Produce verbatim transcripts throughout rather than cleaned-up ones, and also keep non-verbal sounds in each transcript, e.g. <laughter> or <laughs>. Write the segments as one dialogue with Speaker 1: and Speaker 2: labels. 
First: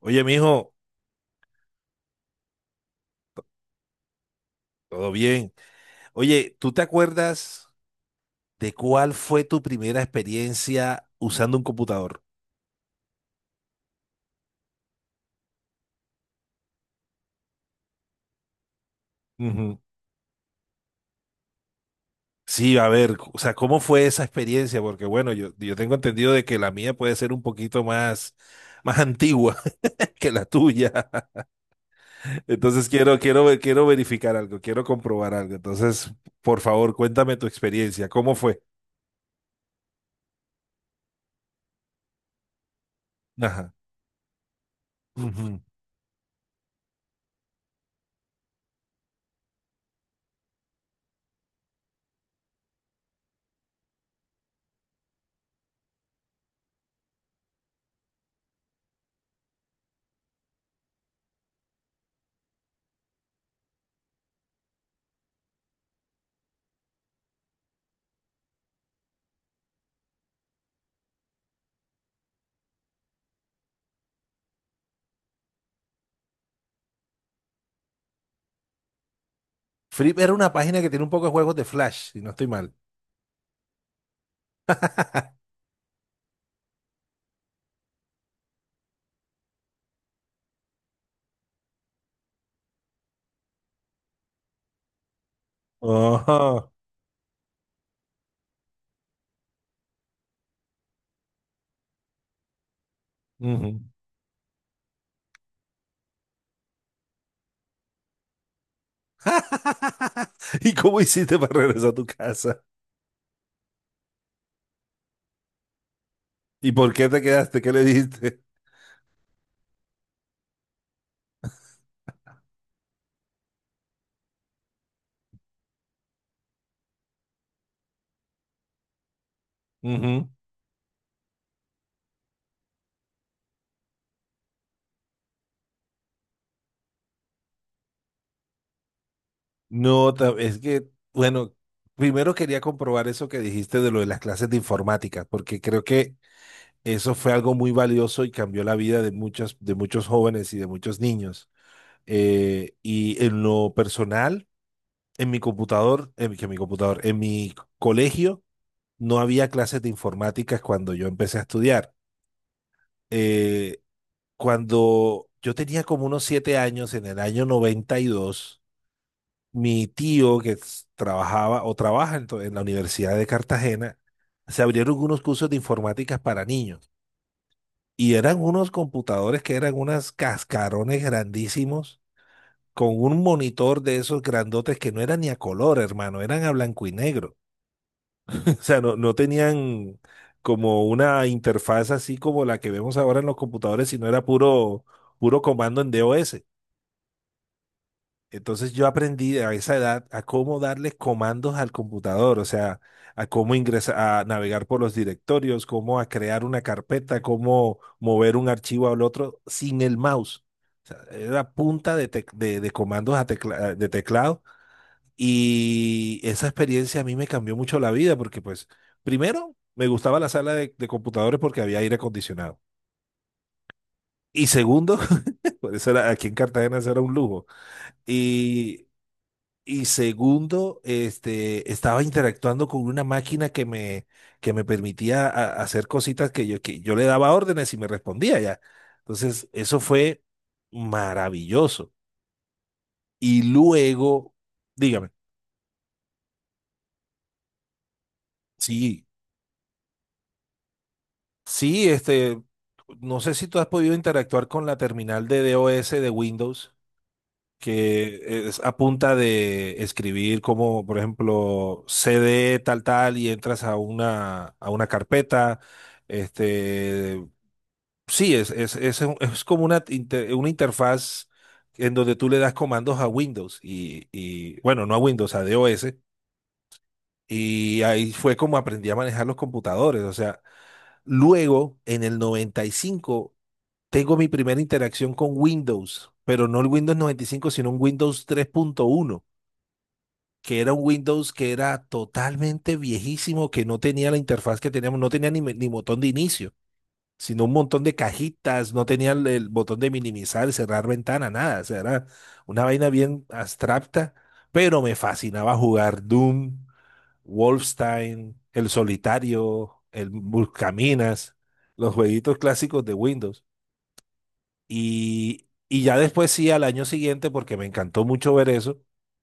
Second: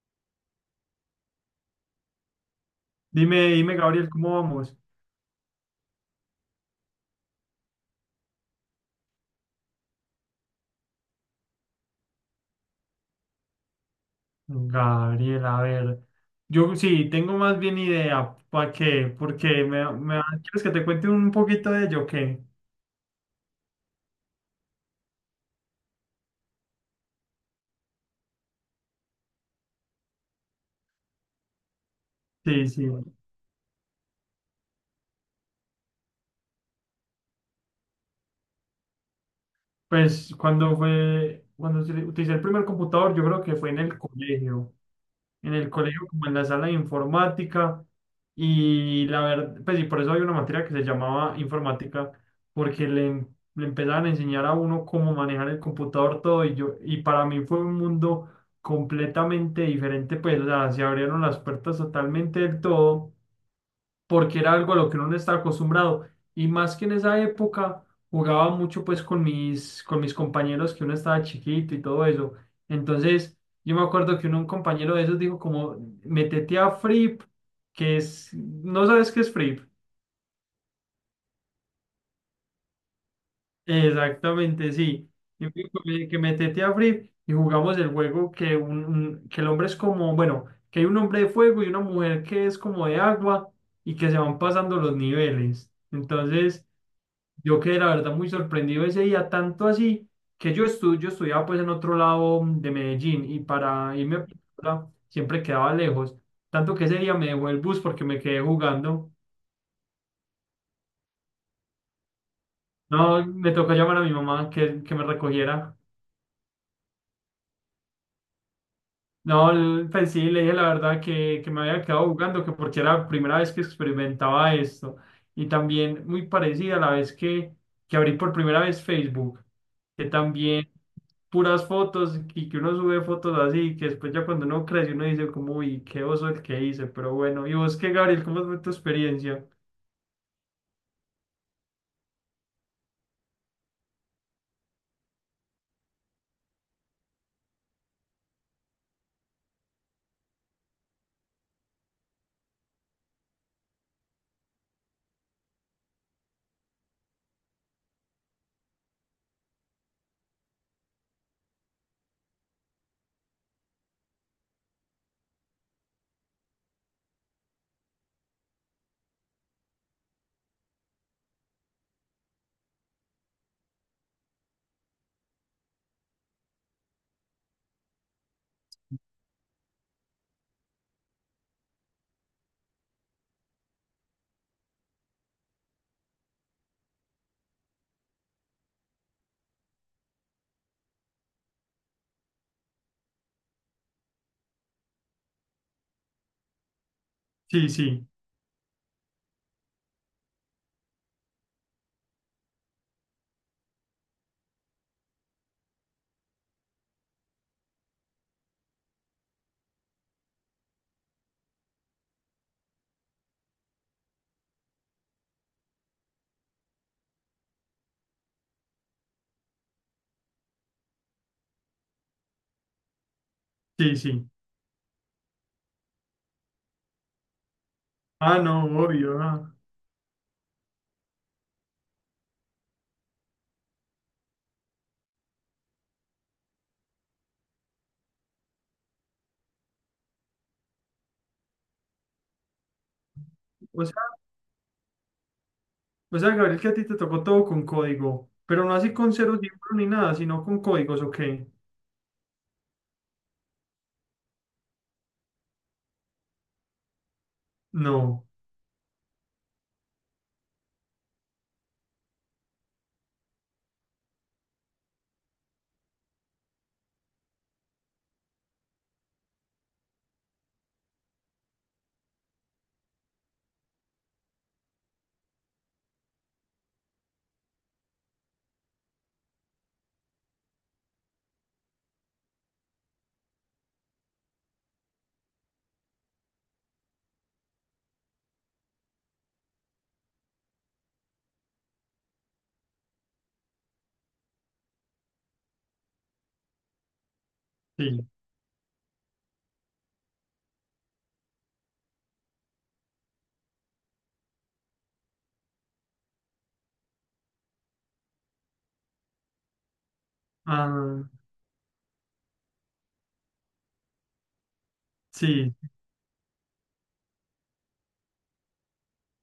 Speaker 1: Oye, mijo,
Speaker 2: Dime, dime, Gabriel, ¿cómo vamos?
Speaker 1: todo bien. Oye, ¿tú te acuerdas de cuál fue tu primera experiencia usando un computador?
Speaker 2: Gabriel, a ver, yo sí, tengo más bien idea, ¿para qué? Porque
Speaker 1: Ujú.
Speaker 2: me, me, ¿quieres que te cuente un poquito de ello? ¿O qué?
Speaker 1: Sí, a ver, o sea, ¿cómo fue esa experiencia? Porque bueno, yo, yo tengo entendido de que la mía puede ser un poquito más, más antigua <laughs> que la tuya. <laughs>
Speaker 2: Sí, sí.
Speaker 1: Entonces quiero, quiero, ver- quiero verificar algo, quiero comprobar algo. Entonces, por favor, cuéntame tu experiencia. ¿Cómo fue?
Speaker 2: Pues cuando fue, cuando se- utilicé el primer computador, yo creo que fue
Speaker 1: Ajá.
Speaker 2: en el colegio, en
Speaker 1: Ujú.
Speaker 2: el colegio, como en la sala de informática. Y la verdad, pues y por eso había una materia que se llamaba informática, porque le, em-, le empezaban a enseñar a uno cómo manejar el computador todo. Y yo, y para mí fue un mundo completamente diferente, pues o sea, se abrieron las puertas totalmente del todo porque era algo a lo que uno no está acostumbrado. Y más que en esa época jugaba mucho pues con mis, con mis compañeros, que uno estaba chiquito y todo eso. Entonces yo me acuerdo que uno, un compañero de esos dijo como, métete a Frip, que es, no sabes qué es Frip.
Speaker 1: Flip era una página que tiene un poco de juegos de Flash, si no estoy mal.
Speaker 2: Exactamente, sí. Y me dijo que que métete a Frip y jugamos el juego que, un, un- que el hombre es como, bueno, que hay un hombre de fuego y una mujer que es como de agua y que se van pasando los niveles. Entonces,
Speaker 1: Ajá.
Speaker 2: yo quedé la verdad muy sorprendido ese día, tanto así que yo, estu yo estudiaba pues en otro lado de Medellín, y
Speaker 1: Ujú.
Speaker 2: para irme a Piura siempre quedaba lejos, tanto que ese día me dejó el bus porque me quedé jugando.
Speaker 1: <laughs> ¿Y cómo hiciste para regresar a tu casa?
Speaker 2: No, me tocó llamar a mi mamá que, que me recogiera.
Speaker 1: ¿Y por qué te quedaste? ¿Qué le dijiste?
Speaker 2: No, l- pues sí, le dije la verdad, que, que me había quedado jugando, que porque era la primera vez que experimentaba esto. Y también muy parecida a la vez que, que abrí por primera vez Facebook, que
Speaker 1: Ujú.
Speaker 2: también puras fotos y que uno sube fotos así, que después ya cuando uno crece uno dice como, uy, qué oso el que hice, pero bueno. ¿Y vos qué, Gabriel? ¿Cómo fue tu experiencia?
Speaker 1: No, ta- es que, bueno, primero quería comprobar eso que dijiste de lo de las clases de informática, porque creo que eso fue algo muy valioso y cambió la vida de muchos, de muchos jóvenes y de muchos niños. Eh, y en lo personal, en mi computador, en, mi- que mi computador, en mi colegio no había clases de informática cuando yo empecé a estudiar. Eh, cuando yo tenía como unos siete años, en el año noventa y dos, mi tío que s- trabajaba o trabaja en, to- en la Universidad de Cartagena, se abrieron unos cursos de informática para niños. Y eran unos computadores que eran unas cascarones grandísimos con un monitor de esos grandotes que no eran ni a color, hermano, eran a blanco y negro. <laughs> O sea, no, no tenían como una interfaz así como la que vemos ahora en los computadores, sino era puro, puro comando en DOS.
Speaker 2: Sí, sí,
Speaker 1: Entonces yo aprendí a esa edad a cómo darle comandos al computador, o sea, a cómo ingresar, a navegar por los directorios, cómo a crear una carpeta, cómo mover un archivo al otro sin el mouse. O sea, era punta de, tec- de, de comandos a tecla- de teclado y esa experiencia a mí me cambió mucho la vida porque pues, primero, me gustaba la sala de, de computadores porque había aire acondicionado.
Speaker 2: sí, sí.
Speaker 1: Y segundo, <laughs> por eso era, aquí en Cartagena eso era un lujo.
Speaker 2: Ah, no,
Speaker 1: Y
Speaker 2: obvio, ah.
Speaker 1: Y segundo, este, estaba interactuando con una máquina que me, que me permitía a- hacer cositas que yo, que yo le daba órdenes y me respondía ya. Entonces, eso fue maravilloso. Y
Speaker 2: O sea,
Speaker 1: luego, dígame,
Speaker 2: o sea, Gabriel, que a ti te tocó todo con código, pero no así
Speaker 1: sí,
Speaker 2: con ceros y uno ni nada, sino con códigos, ¿o qué?
Speaker 1: sí, este, no sé si tú has podido interactuar con la terminal de DOS de Windows, que
Speaker 2: No,
Speaker 1: es a punta de escribir como, por ejemplo, C D tal tal y entras a una, a una carpeta. Este, sí, es, es, es, un- es como una, inter- una interfaz en donde tú le das comandos a Windows y, y bueno, no a Windows, a DOS. Y ahí fue como aprendí a manejar los computadores. O sea, luego en el noventa y cinco tengo mi primera interacción con Windows, pero no el Windows noventa y cinco sino un Windows tres punto uno, que era un Windows que era totalmente viejísimo, que no tenía la interfaz que teníamos, no tenía ni, me- ni botón de inicio, sino un montón de
Speaker 2: sí.
Speaker 1: cajitas, no tenía el, el botón de minimizar, cerrar ventana, nada. O sea, era una vaina bien abstracta, pero me fascinaba jugar Doom, Wolfenstein, El Solitario, el
Speaker 2: Ah,
Speaker 1: Buscaminas, los jueguitos clásicos de Windows. Y,
Speaker 2: sí.
Speaker 1: y ya después sí, al año siguiente, porque me encantó mucho ver eso,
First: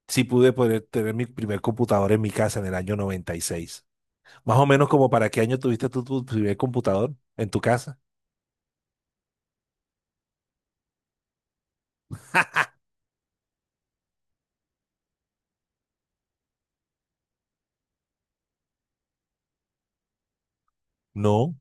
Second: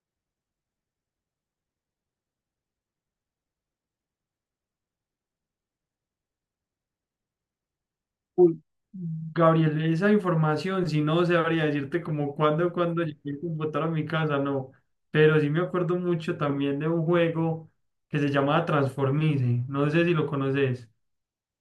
Speaker 1: sí pude poder tener mi primer computador en mi casa en el año noventa y seis. Más o menos como para qué año tuviste tú tu primer computador en tu casa.
Speaker 2: Uy, Gabriel, esa información, si no, sabría decirte como cuándo, cuándo llegué el computador a mi casa, no. Pero sí me acuerdo mucho también de un juego que se llamaba Transformice. No sé si lo conoces.
Speaker 1: No.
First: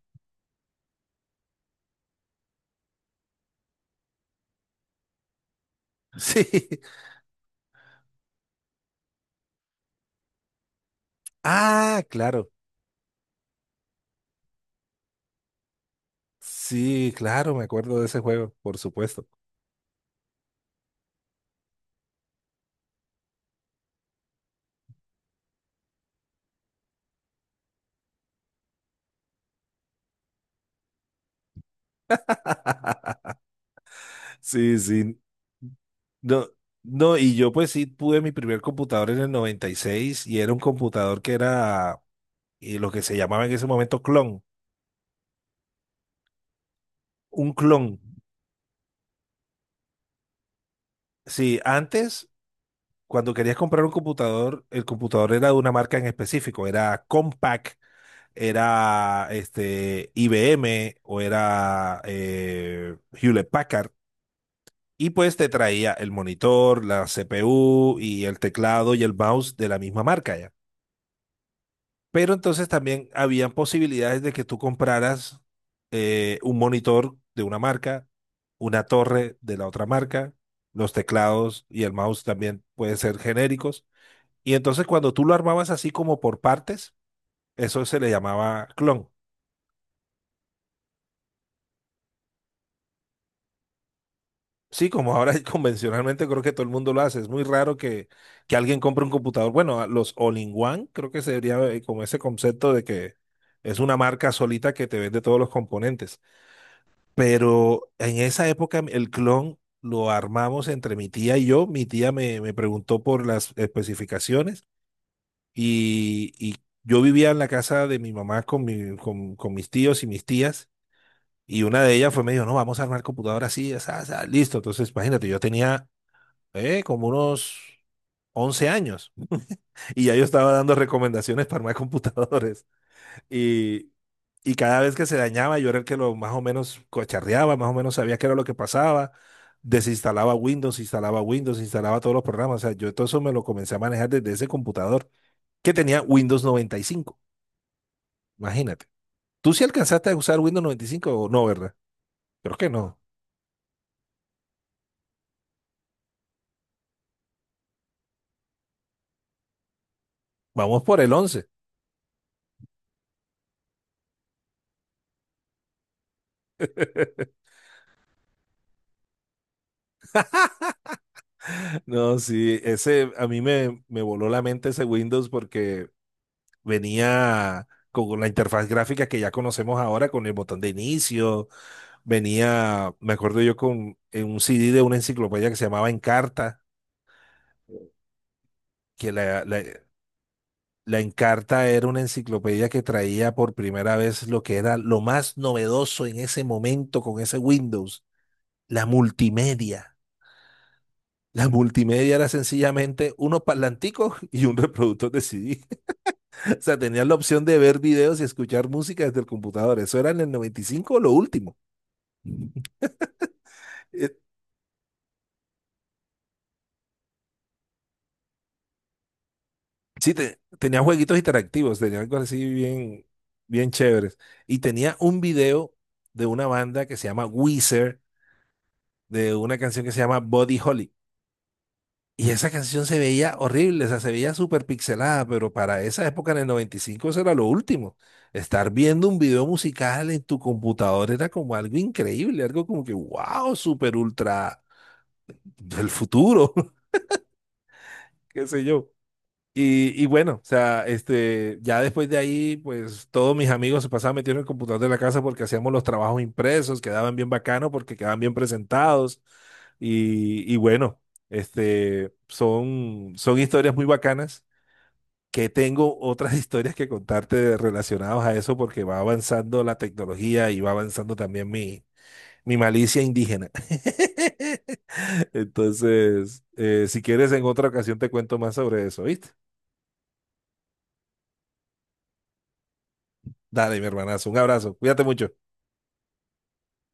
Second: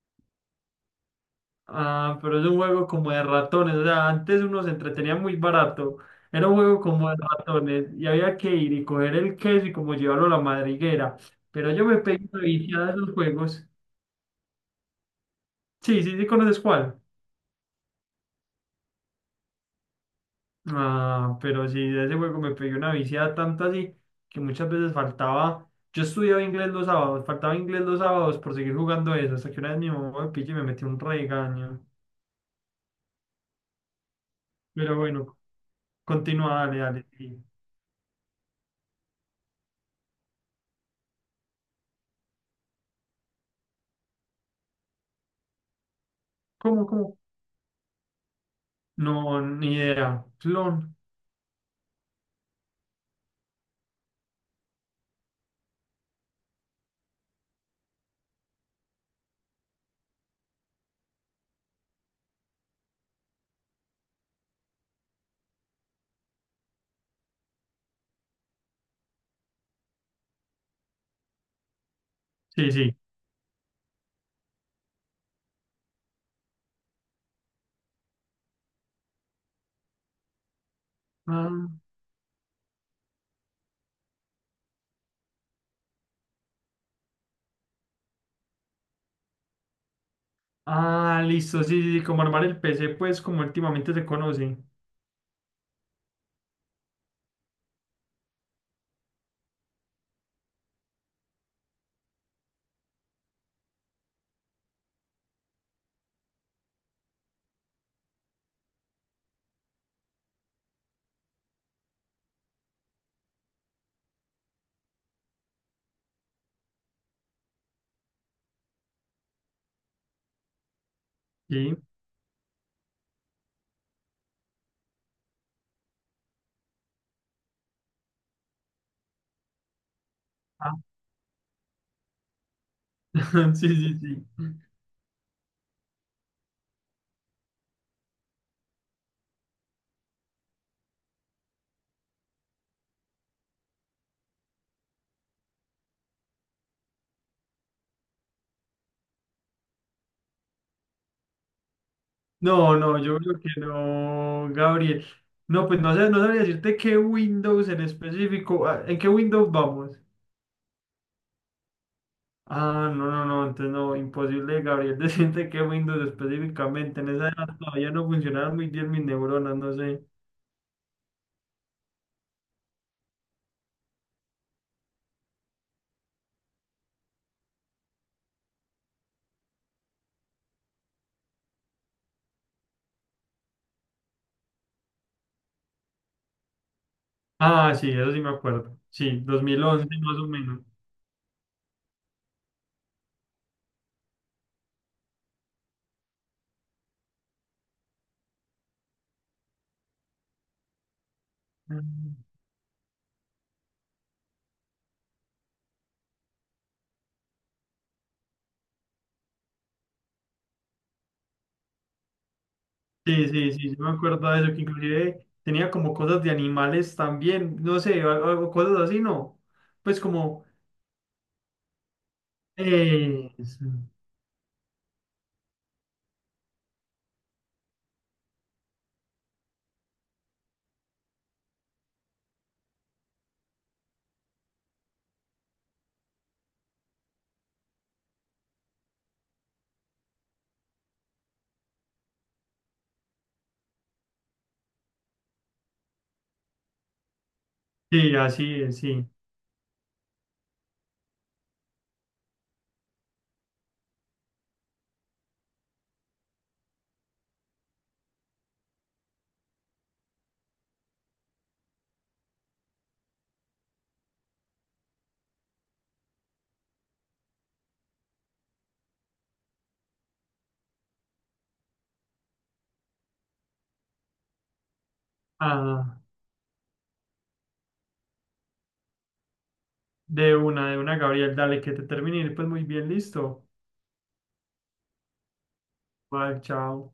Speaker 2: Ah, pero es un juego como de ratones. O sea, antes uno se entretenía muy barato.
Speaker 1: Sí.
Speaker 2: Era un juego
Speaker 1: <laughs>
Speaker 2: como de ratones y había que ir y coger el queso y como llevarlo a la madriguera. Pero yo me
Speaker 1: Ah,
Speaker 2: pegué una
Speaker 1: claro.
Speaker 2: viciada de esos juegos. Sí, sí, sí, ¿conoces cuál?
Speaker 1: Sí, claro, me acuerdo de ese juego, por supuesto.
Speaker 2: Ah, pero sí, de ese juego me pegué una viciada tanto así que muchas veces faltaba. Yo estudiaba inglés los sábados, faltaba inglés los sábados por seguir jugando eso, hasta que una vez mi mamá me pilló y me metió un regaño.
Speaker 1: Sí,
Speaker 2: Pero
Speaker 1: sí.
Speaker 2: bueno,
Speaker 1: No,
Speaker 2: continúa, dale, dale.
Speaker 1: no, y
Speaker 2: Sí.
Speaker 1: yo pues sí pude mi primer computador en el noventa y seis y seis y era un computador que era eh, lo que se llamaba en ese momento clon.
Speaker 2: ¿Cómo, cómo?
Speaker 1: Un clon.
Speaker 2: No, ni idea. Clon.
Speaker 1: Sí, antes cuando querías comprar un computador, el computador era de una marca en específico, era Compaq, era este, I B M o era eh, Hewlett Packard. Y pues te traía el monitor, la C P U y el teclado y el mouse de la misma marca ya. Pero entonces
Speaker 2: Sí, sí.
Speaker 1: también habían posibilidades de que tú compraras eh, un monitor de una marca, una torre de la otra marca, los teclados
Speaker 2: Ah,
Speaker 1: y el mouse también pueden ser genéricos y entonces cuando tú lo armabas así como por partes, eso se le llamaba clon.
Speaker 2: ah, listo, sí, sí, sí, como armar el P C, pues como últimamente se conoce.
Speaker 1: Sí, como ahora <laughs> convencionalmente creo que todo el mundo lo hace. Es muy raro que, que alguien compre un computador. Bueno, a los all-in-one creo que se debería eh, como ese concepto de que es una marca solita que te vende todos los componentes. Pero en esa época el clon lo armamos entre mi tía y yo. Mi tía me, me preguntó por las especificaciones y, y yo vivía en la casa de mi mamá con, mi- con con mis tíos y mis tías. Y
Speaker 2: Sí.
Speaker 1: una de ellas fue, me dijo, no, vamos a armar computadora así, asá, asá, listo. Entonces, imagínate, yo tenía eh, como unos once años y ya yo estaba
Speaker 2: Ah,
Speaker 1: dando recomendaciones para armar <laughs> computadores.
Speaker 2: <laughs> sí,
Speaker 1: Y,
Speaker 2: sí, sí.
Speaker 1: y cada vez que se dañaba, yo era el que lo más o menos cocharreaba, más o menos sabía qué era lo que pasaba. Desinstalaba Windows, instalaba Windows, instalaba todos los programas. O sea, yo todo eso me lo comencé a manejar desde ese computador que tenía Windows noventa y cinco. Imagínate. ¿Tú sí alcanzaste a usar Windows noventa y cinco o no, verdad? Creo que
Speaker 2: No,
Speaker 1: no.
Speaker 2: no, yo creo que no, Gabriel. No, pues no sé, no sabría decirte qué Windows en específico. Ah, ¿en qué Windows vamos?
Speaker 1: Vamos por el once.
Speaker 2: Ah, no, no, no, entonces no, imposible, Gabriel, <laughs> decirte qué Windows específicamente. En esa edad todavía no funcionaban muy bien mis neuronas, no sé.
Speaker 1: No, sí, ese a mí me, me voló la mente ese Windows porque venía con la interfaz gráfica que ya conocemos ahora, con el botón de inicio, venía, me acuerdo yo con en un C D de una enciclopedia que se llamaba Encarta,
Speaker 2: Ah, sí, eso sí me acuerdo.
Speaker 1: que
Speaker 2: Sí, dos
Speaker 1: la, la,
Speaker 2: mil once más o menos.
Speaker 1: la Encarta era una enciclopedia que traía por primera vez lo que era lo más novedoso en ese momento con ese Windows, la multimedia. La multimedia
Speaker 2: Mm.
Speaker 1: era sencillamente unos parlanticos y un reproductor de C D. O sea, tenías la opción de ver videos y escuchar música desde el computador. Eso era en el noventa y cinco lo último.
Speaker 2: Sí, sí, sí, sí me
Speaker 1: Eh,
Speaker 2: acuerdo de eso, que inclusive tenía como cosas de animales también, no sé, o, o cosas así, ¿no? Pues
Speaker 1: Sí, te-
Speaker 2: como...
Speaker 1: tenía jueguitos interactivos, tenía algo así bien,
Speaker 2: Eso.
Speaker 1: bien chéveres. Y tenía un video de una banda que se llama Weezer, de una canción que se llama Body Holly. Y esa canción se veía horrible, o sea, se veía súper pixelada, pero para esa época en el noventa y cinco eso era lo último. Estar viendo un video musical en tu computador era como algo increíble, algo como que, wow, súper ultra del futuro, <laughs>
Speaker 2: Sí,
Speaker 1: qué
Speaker 2: así
Speaker 1: sé
Speaker 2: es,
Speaker 1: yo.
Speaker 2: sí.
Speaker 1: Y, y bueno, o sea, este, ya después de ahí, pues todos mis amigos se pasaban metiendo en el computador de la casa porque hacíamos los trabajos impresos, quedaban bien bacanos porque quedaban bien presentados. Y, y bueno, este, son, son historias muy bacanas que tengo otras <laughs> historias que contarte relacionadas a eso porque va avanzando la tecnología y va avanzando también mi, mi malicia indígena. <laughs>
Speaker 2: Ah,
Speaker 1: Entonces, eh, si quieres, en otra ocasión te cuento más sobre eso, ¿viste?
Speaker 2: de una, de una, Gabriel, dale, que te termine. Pues muy bien, listo.
Speaker 1: Dale, mi hermanazo, un abrazo, cuídate mucho.
Speaker 2: Bye, chao.